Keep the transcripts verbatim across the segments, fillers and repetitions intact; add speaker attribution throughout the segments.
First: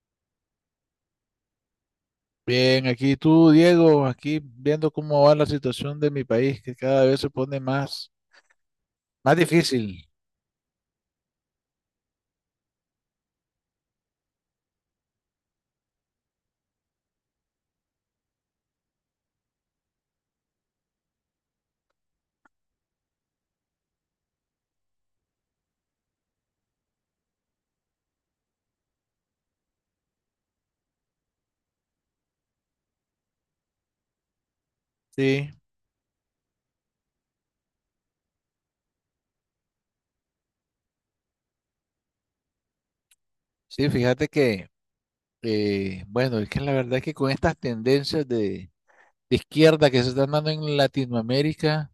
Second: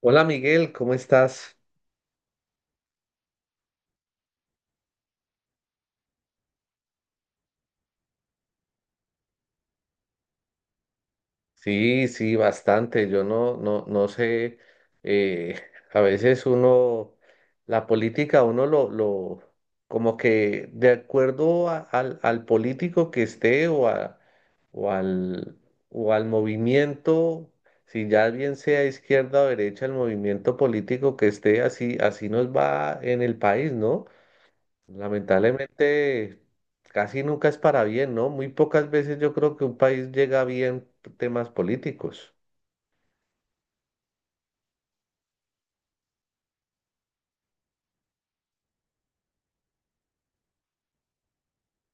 Speaker 1: Hola Miguel, ¿cómo estás?
Speaker 2: Bien, aquí tú, Diego, aquí viendo cómo va la situación de mi país, que cada vez se pone más, más difícil.
Speaker 1: Sí, sí, bastante. Yo no, no, no sé. eh, a veces uno, la política, uno lo, lo, como que de acuerdo a- al, al político que esté o a- o al, o al movimiento, si ya bien sea izquierda o derecha, el movimiento político que esté, así, así nos va en el país, ¿no?
Speaker 2: Sí,
Speaker 1: Lamentablemente, casi nunca es para bien, ¿no? Muy pocas veces yo creo que un país llega bien temas políticos.
Speaker 2: sí, fíjate que, eh, bueno, es que la verdad es que con estas tendencias de, de izquierda que se están dando en Latinoamérica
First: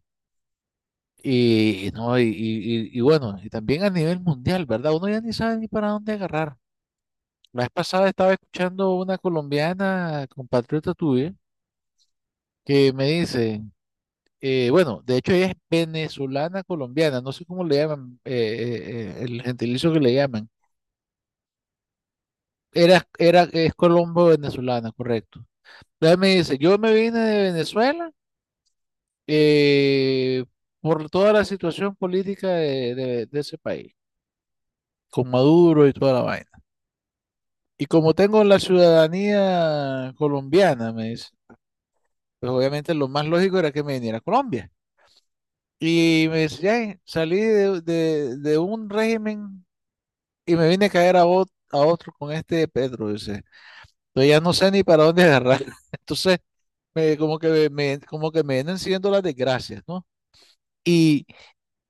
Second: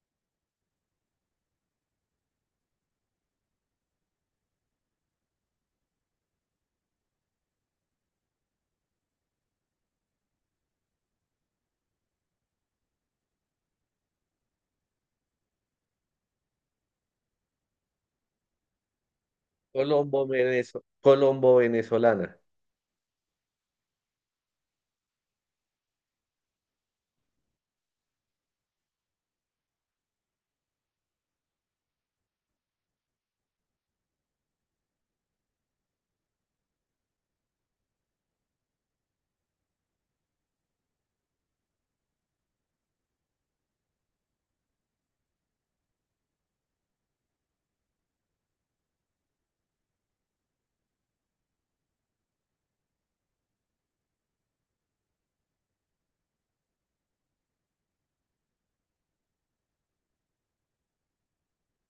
Speaker 2: y, y no, y, y- y- y bueno, y también a nivel mundial, ¿verdad? Uno ya ni sabe ni para dónde agarrar. La vez pasada estaba escuchando una colombiana, compatriota tuya, que me dice… eh, bueno, de hecho ella es venezolana colombiana, no sé cómo le llaman, eh, eh, eh, el gentilicio que le
Speaker 1: Colombo,
Speaker 2: llaman.
Speaker 1: Venezo- Colombo venezolana.
Speaker 2: Era, era, es colombo venezolana, correcto. Entonces me dice, yo me vine de Venezuela, eh, por toda la situación política de, de- de ese país, con Maduro y toda la vaina. Y como tengo la ciudadanía colombiana, me dice, pues obviamente lo más lógico era que me viniera a Colombia. Y me decía, "Ay, salí de, de- de un régimen y me vine a caer a, ot- a otro con este de Pedro", dice. Yo ya no sé ni para dónde agarrar. Entonces, me- como que me, como que me vienen siguiendo las desgracias, ¿no? Y,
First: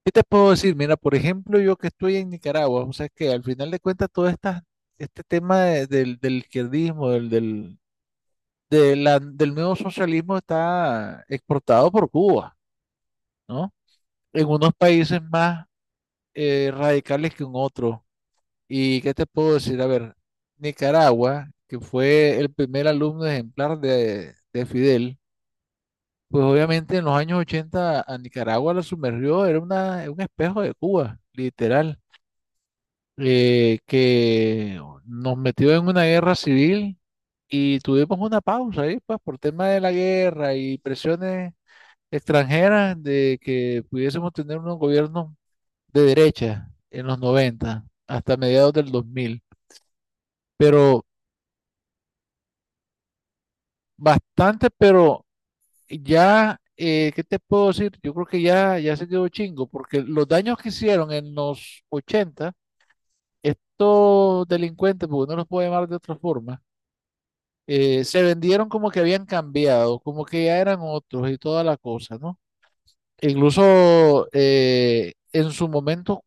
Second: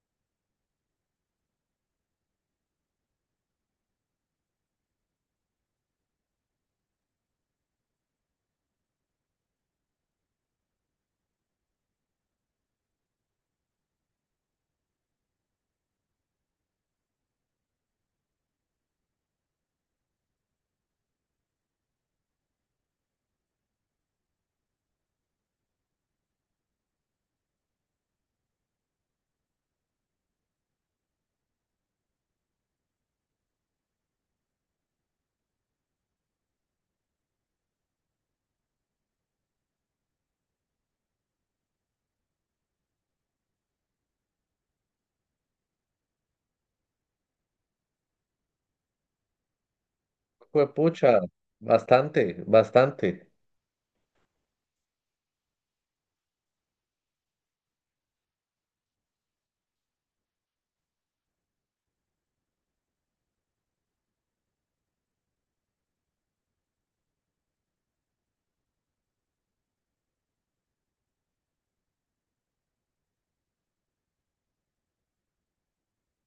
Speaker 2: ¿qué te puedo decir? Mira, por ejemplo, yo que estoy en Nicaragua, o sea, que al final de cuentas todo esta, este tema de- del, del izquierdismo, del, del, de la- del nuevo socialismo está exportado por Cuba, ¿no? En unos países más eh, radicales que en otros. ¿Y qué te puedo decir? A ver, Nicaragua, que fue el primer alumno ejemplar de, de Fidel, pues obviamente en los años ochenta a Nicaragua la sumergió, era una, un espejo de Cuba, literal, eh, que nos metió en una guerra civil y tuvimos una pausa ahí, pues por tema de la guerra y presiones extranjeras de que pudiésemos tener unos gobiernos de derecha en los noventa hasta mediados del dos mil.
Speaker 1: Fue
Speaker 2: Pero
Speaker 1: pucha, bastante, bastante.
Speaker 2: bastante, pero ya, eh, ¿qué te puedo decir? Yo creo que ya, ya se quedó chingo, porque los daños que hicieron en los ochenta estos delincuentes, porque no los puedo llamar de otra forma, eh, se vendieron como que habían cambiado, como que ya eran otros y toda la cosa, ¿no? E incluso eh, en su momento,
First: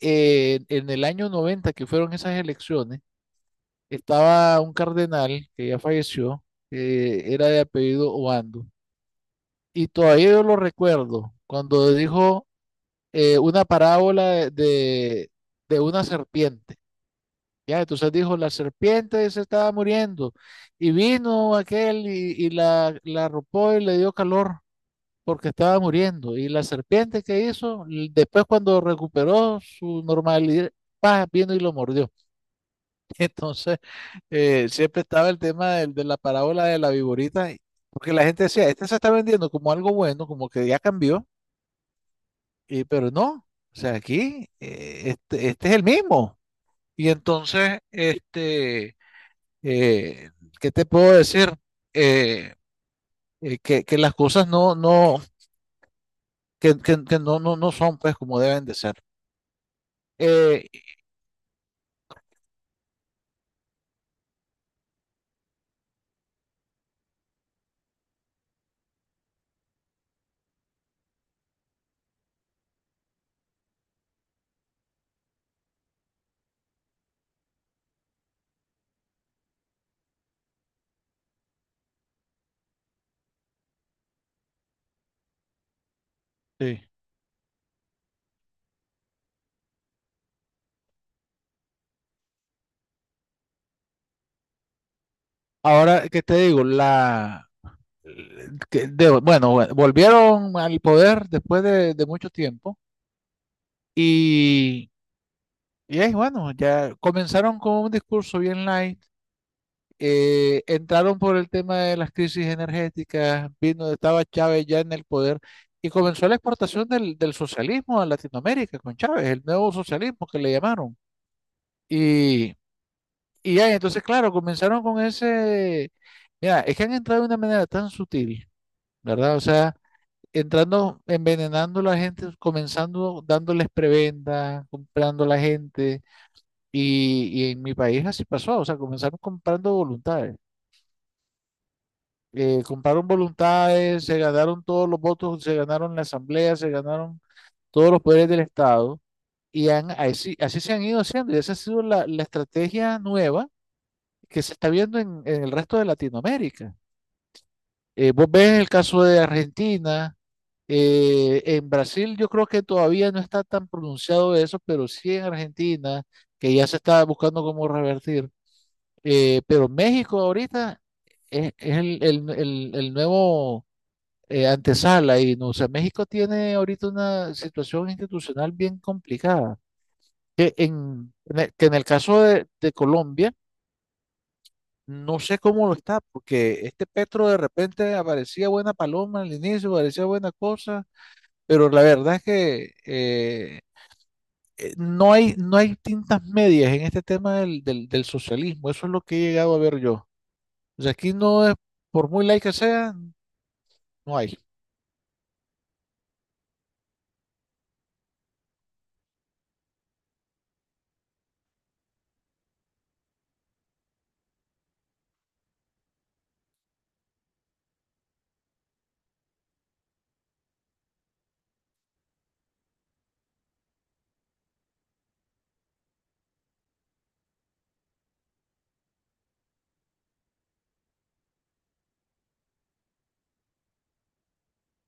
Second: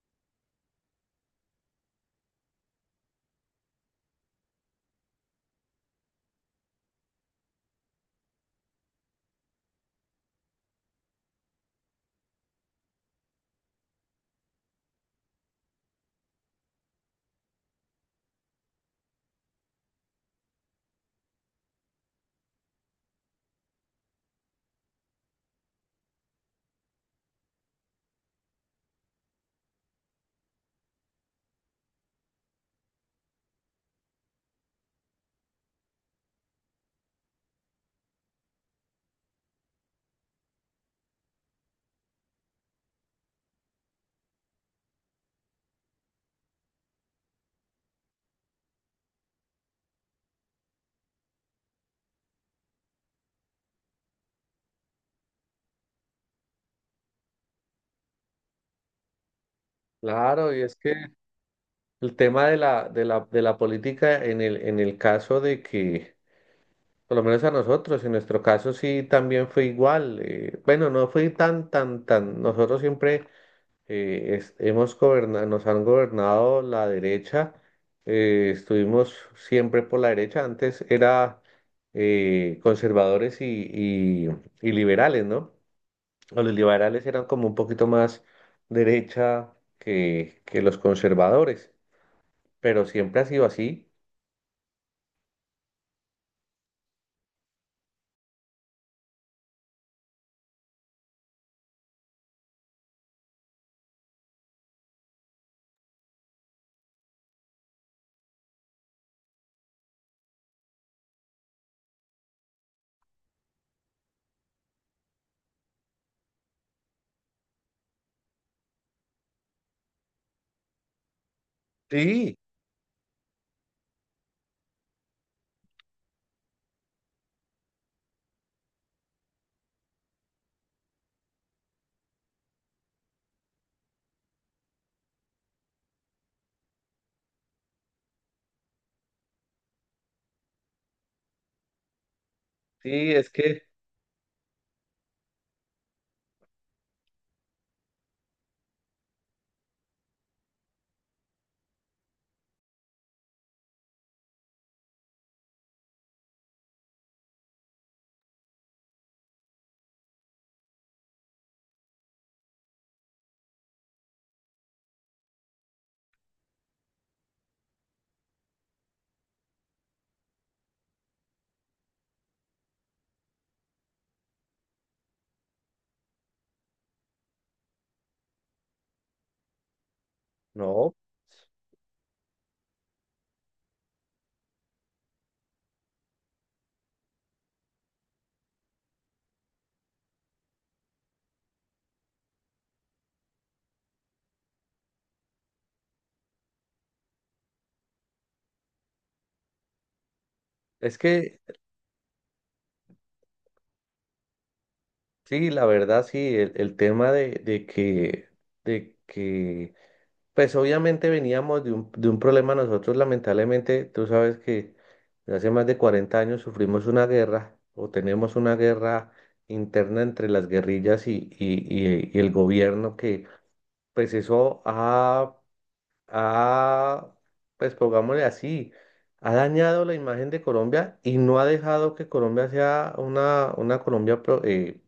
Speaker 2: eh, en el año noventa que fueron esas elecciones, estaba un cardenal que ya falleció, que era de apellido Obando. Y todavía yo lo recuerdo cuando dijo eh, una parábola de, de, de una serpiente. Ya, entonces dijo, la serpiente se estaba muriendo y vino aquel y, y la, la arropó y le dio calor porque estaba muriendo. Y la serpiente que hizo, L- después cuando recuperó su normalidad, paz, vino y lo mordió. Entonces, eh, siempre estaba el tema del- de la parábola de la viborita, porque la gente decía, este se está vendiendo como algo bueno, como que ya cambió. Y, pero no, o sea, aquí eh, este, este es el mismo. Y entonces, este, eh, ¿qué te puedo decir? Eh, eh, que, que las cosas no, no, que, que- que no, no, no son pues como deben de ser.
Speaker 1: Claro, y
Speaker 2: Eh,
Speaker 1: es que el tema de la, de la, de la política en el, en el caso de que, por lo menos a nosotros, en nuestro caso sí también fue igual. Eh, bueno, no fue tan, tan, tan. Nosotros siempre eh, es- hemos goberna- nos han gobernado la derecha, eh, estuvimos siempre por la derecha, antes era eh, conservadores y, y- y liberales, ¿no? O los
Speaker 2: Sí.
Speaker 1: liberales eran como un poquito más derecha que, que los conservadores, pero siempre ha sido así.
Speaker 2: Ahora, ¿qué te digo? La, eh, que de- bueno, bueno, volvieron al poder después de, de mucho tiempo y, y ahí, bueno, ya comenzaron con un discurso bien light. eh, entraron por el tema de las crisis energéticas, vino, estaba Chávez ya en el poder y comenzó la exportación del, del socialismo a Latinoamérica con Chávez, el nuevo socialismo que le llamaron.
Speaker 1: Sí,
Speaker 2: Y, y ya, entonces, claro, comenzaron con ese, mira, es que han entrado de una manera tan sutil, ¿verdad? O sea, entrando, envenenando a la gente, comenzando dándoles prebenda, comprando a la gente. Y, y en mi país así pasó, o sea, comenzaron comprando voluntades. Eh,
Speaker 1: sí,
Speaker 2: compraron
Speaker 1: es que,
Speaker 2: voluntades, se ganaron todos los votos, se ganaron la asamblea, se ganaron todos los poderes del Estado y han- así, así se han ido haciendo y esa ha sido la, la estrategia nueva que se está viendo en, en el resto de Latinoamérica. Eh, vos ves el caso de Argentina, eh, en Brasil yo creo que todavía no está tan pronunciado eso, pero sí en Argentina, que ya se está buscando cómo revertir. Eh, pero México ahorita es, es el el- el- el nuevo eh, antesala y no, o sea, México tiene ahorita una situación institucional bien complicada, que
Speaker 1: no,
Speaker 2: en, en el, que en el caso de, de Colombia, no sé cómo lo está, porque este Petro de repente aparecía buena paloma al inicio, aparecía buena cosa, pero la verdad es que eh, eh, no hay, no hay tintas medias en este tema del, del, del socialismo, eso es lo que he llegado a ver yo. O sea,
Speaker 1: es
Speaker 2: aquí
Speaker 1: que,
Speaker 2: no es, por muy laica que sea, no hay.
Speaker 1: sí, la verdad, sí, el, el tema de, de que... De que pues obviamente veníamos de un, de un problema nosotros, lamentablemente, tú sabes que hace más de cuarenta años sufrimos una guerra o tenemos una guerra interna entre las guerrillas y, y- y- y el gobierno que pues eso ha, ha, pues pongámosle así, ha dañado la imagen de Colombia y no ha dejado que Colombia sea una, una Colombia pro- eh,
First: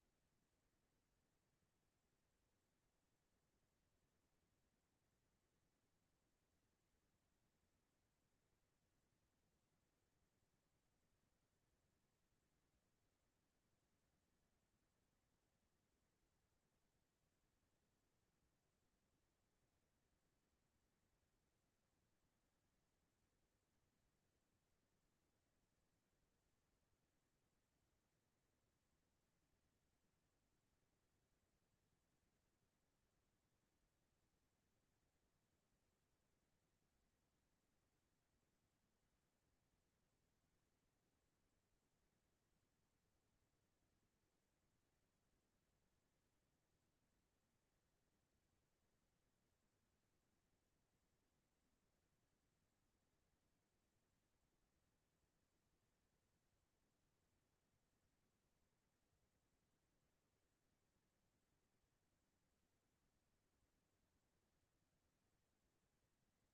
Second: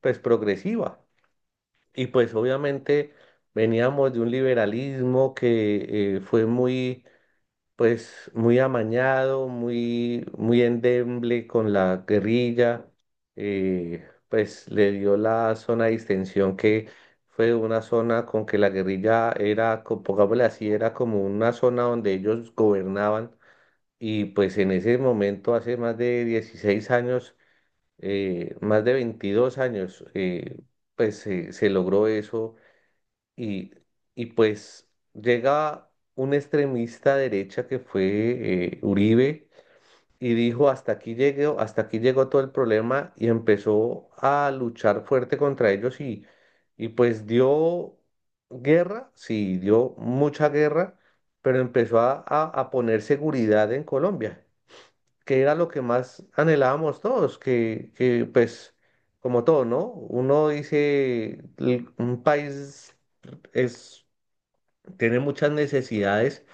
Speaker 1: pues progresiva. Y pues obviamente veníamos de un liberalismo que eh, fue muy, pues, muy amañado, muy, muy endeble con la guerrilla, eh, pues le dio la zona de distensión que fue una zona con que la guerrilla era, co- pongámosle así, era como una zona donde ellos gobernaban y pues en ese momento, hace más de dieciséis años, eh, más de veintidós años, eh, pues se se logró eso y, y pues llega un extremista derecha que fue eh, Uribe y dijo hasta aquí llegó, hasta aquí llegó todo el problema y empezó a luchar fuerte contra ellos y, y pues dio guerra, sí, dio mucha guerra, pero empezó a, a, a poner seguridad en Colombia, que era lo que más anhelábamos todos, que, que pues... Como todo, ¿no? Uno dice, "L- un país es tiene muchas necesidades,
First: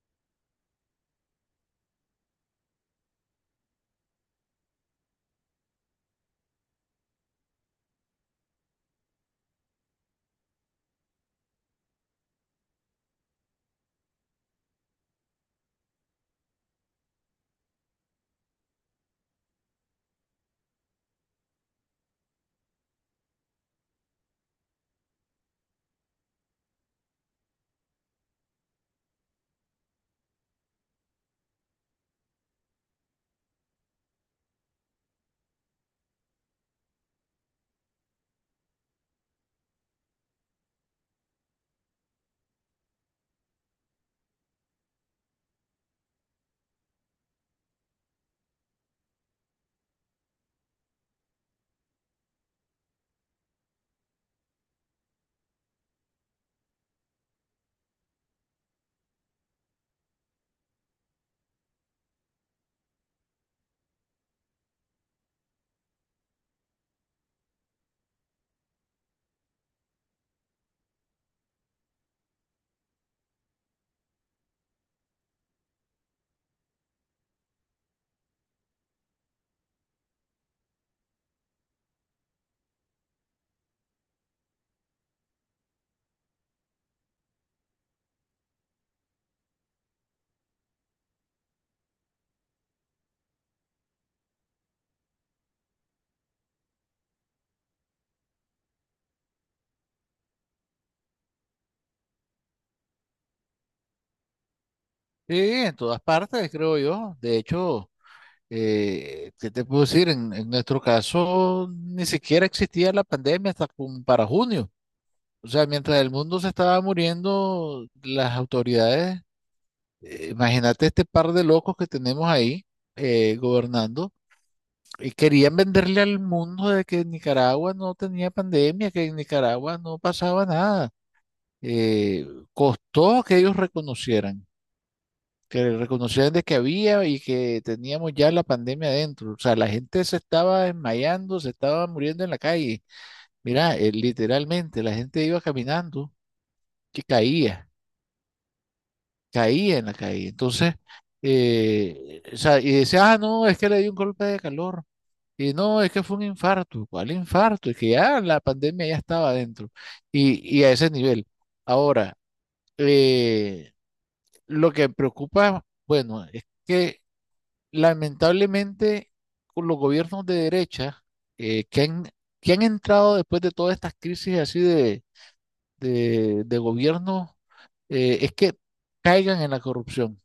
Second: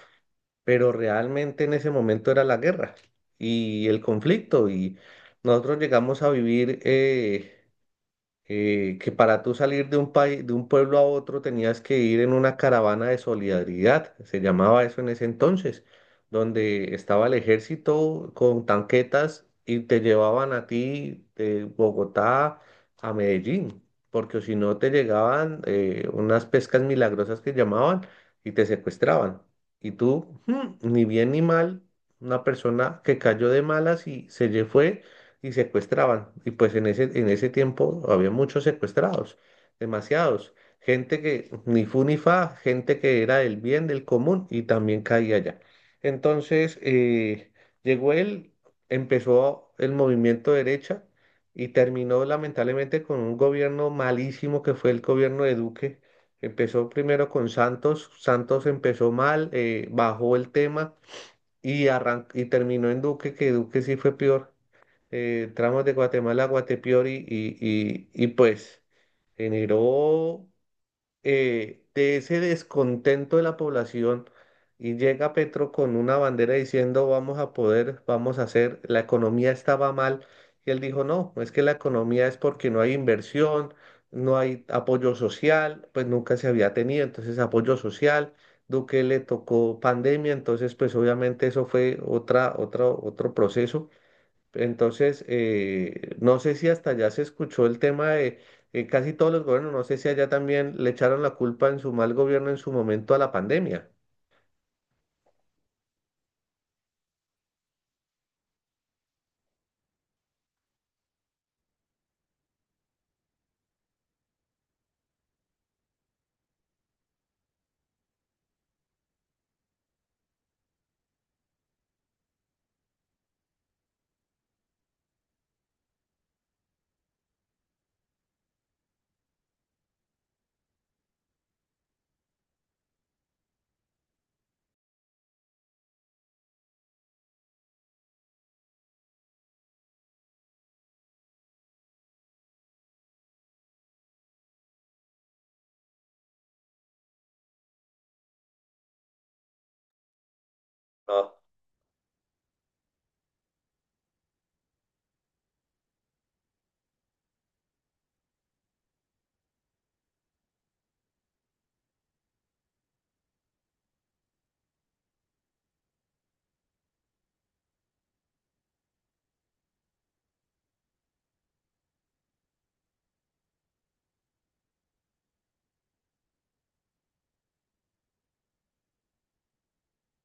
Speaker 1: pero realmente en ese momento era la guerra y el conflicto y nosotros llegamos a vivir... eh, eh, que para tú salir de un país, de un pueblo a otro tenías que ir en una caravana de solidaridad, se llamaba eso en ese entonces, donde estaba el ejército con tanquetas y te llevaban a ti de Bogotá a Medellín, porque si no te llegaban eh, unas pescas milagrosas que llamaban y te secuestraban. Y tú, mm, ni bien ni mal, una persona que cayó de malas y se lle- fue y secuestraban. Y pues en ese, en ese tiempo había muchos secuestrados, demasiados. Gente que ni fu ni fa, gente que era del bien, del común y también caía allá. Entonces eh, llegó él, empezó el movimiento derecha y terminó lamentablemente con un gobierno malísimo que fue el gobierno de Duque. Empezó primero con Santos, Santos empezó mal, eh, bajó el tema y, arran- y terminó en Duque, que Duque sí fue peor eh, tramos de Guatemala a Guatepeori y, y, y pues generó eh, de ese descontento de la población y llega Petro con una bandera diciendo vamos a poder, vamos a hacer, la economía estaba mal y él dijo no, es que la economía es porque no hay inversión, no hay apoyo social, pues nunca se había tenido, entonces apoyo social. Duque le tocó pandemia, entonces pues obviamente eso fue otra, otra, otro proceso. Entonces, eh, no sé si hasta allá se escuchó el tema de eh, casi todos los gobiernos, no sé si allá también le echaron la culpa en su mal gobierno en su momento a la pandemia.
Speaker 2: Sí, en todas partes, creo yo. De hecho, Eh, ¿qué te puedo decir? En, en nuestro caso, ni siquiera existía la pandemia hasta como para junio. O sea, mientras el mundo se estaba muriendo, las autoridades, eh, imagínate este par de locos que tenemos ahí eh, gobernando, y querían venderle al mundo de que Nicaragua no tenía pandemia, que en Nicaragua no pasaba nada. Eh, costó que ellos reconocieran que reconocieran de que había y que teníamos ya la pandemia adentro. O sea, la gente se estaba desmayando, se estaba muriendo en la calle. Mira, eh, literalmente la gente iba caminando que caía, caía en la calle. Entonces,
Speaker 1: No,
Speaker 2: eh, o sea, y decía, ah, no, es que le dio un golpe de calor. Y no, es que fue un infarto. ¿Cuál infarto? Es que ya la pandemia ya estaba adentro. Y, y a ese nivel. Ahora, eh, lo que preocupa, bueno, es que lamentablemente con los gobiernos de derecha eh, que han, que han entrado después de todas estas crisis así de, de, de gobierno, eh, es que caigan en la corrupción.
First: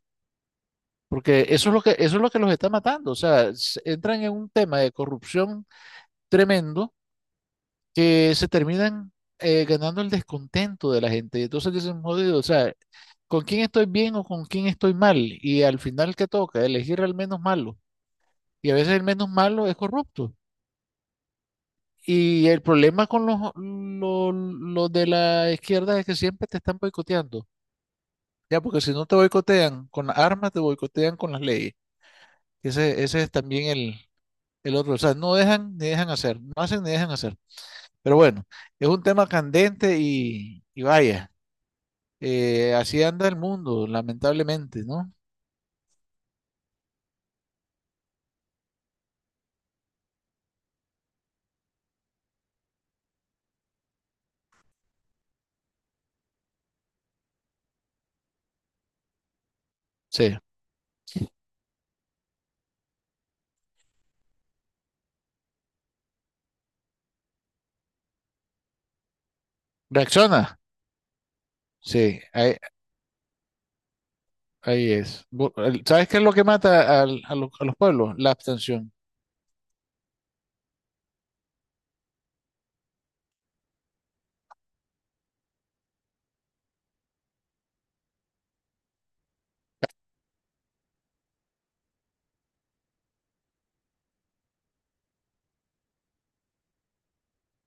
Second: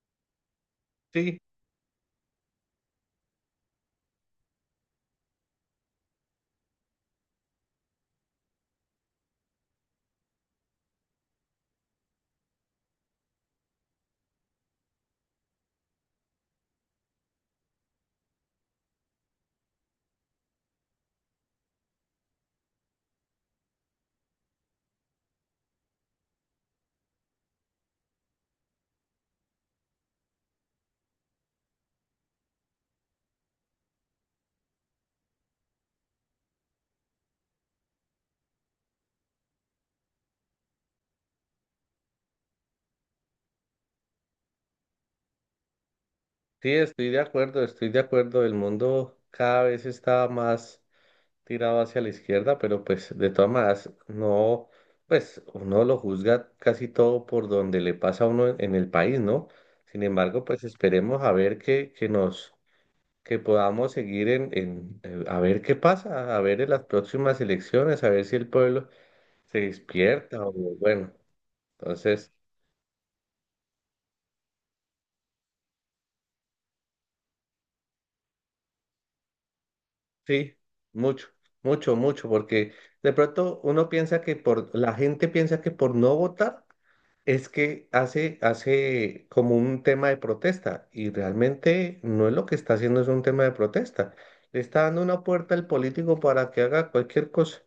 Speaker 1: sí,
Speaker 2: Porque eso es lo que, eso es lo que los está matando. O sea, s- entran en un tema de corrupción tremendo que se terminan eh, ganando el descontento de la gente. Y entonces dicen, jodido, o sea, ¿con quién estoy bien o con quién estoy mal? Y al final, ¿qué toca? Elegir al menos malo. Y a veces el menos malo es corrupto. Y el problema con los, los, los de la izquierda es que siempre te están boicoteando. Ya, porque si no te boicotean con las armas, te boicotean con las leyes. Ese, ese es también el, el otro. O sea, no dejan ni dejan hacer, no hacen ni dejan hacer. Pero bueno, es un tema candente y, y vaya, eh, así anda el mundo, lamentablemente, ¿no?
Speaker 1: sí, estoy de acuerdo, estoy de acuerdo. El mundo cada vez está más tirado hacia la izquierda, pero pues de todas maneras, no, pues uno lo juzga casi todo por donde le pasa a uno en, en el país, ¿no? Sin
Speaker 2: Sí.
Speaker 1: embargo, pues esperemos a ver que, que nos que podamos seguir en, en, eh, a ver qué pasa, a ver en las próximas elecciones, a ver si el pueblo se despierta o
Speaker 2: Reacciona.
Speaker 1: bueno,
Speaker 2: Sí,
Speaker 1: entonces
Speaker 2: ahí, ahí es. Bu- el- ¿Sabes qué es lo que mata al- a, lo- a los pueblos? La abstención.
Speaker 1: sí, mucho, mucho, mucho, porque de pronto uno piensa que por, la gente piensa que por no votar es que hace, hace como un tema de protesta y realmente no es lo que está haciendo, es un tema de protesta. Le está dando una puerta al político para que haga cualquier cosa.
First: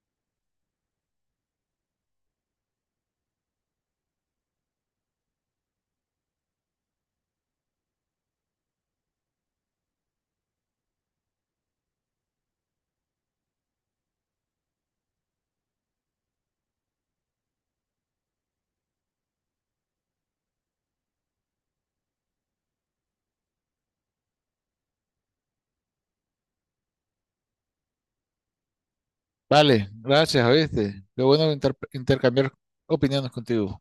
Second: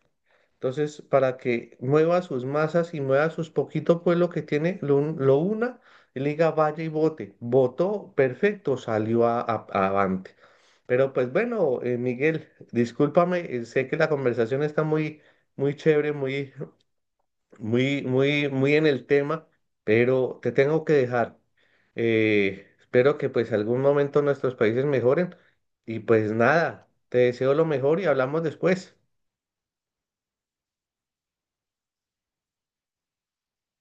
Speaker 1: Entonces, para que mueva sus masas y mueva sus poquito pueblo que tiene, lo, un- lo una y le diga vaya y vote. Votó, perfecto, salió a, a- avante. Pero pues bueno, eh, Miguel, discúlpame, eh, sé que la conversación está muy, muy chévere, muy, muy, muy, muy en el tema, pero te tengo que dejar. Eh, espero que pues algún momento nuestros países mejoren y pues nada, te deseo lo mejor y hablamos después.
Speaker 2: Vale, gracias, ¿oíste? Qué bueno inter- intercambiar opiniones contigo.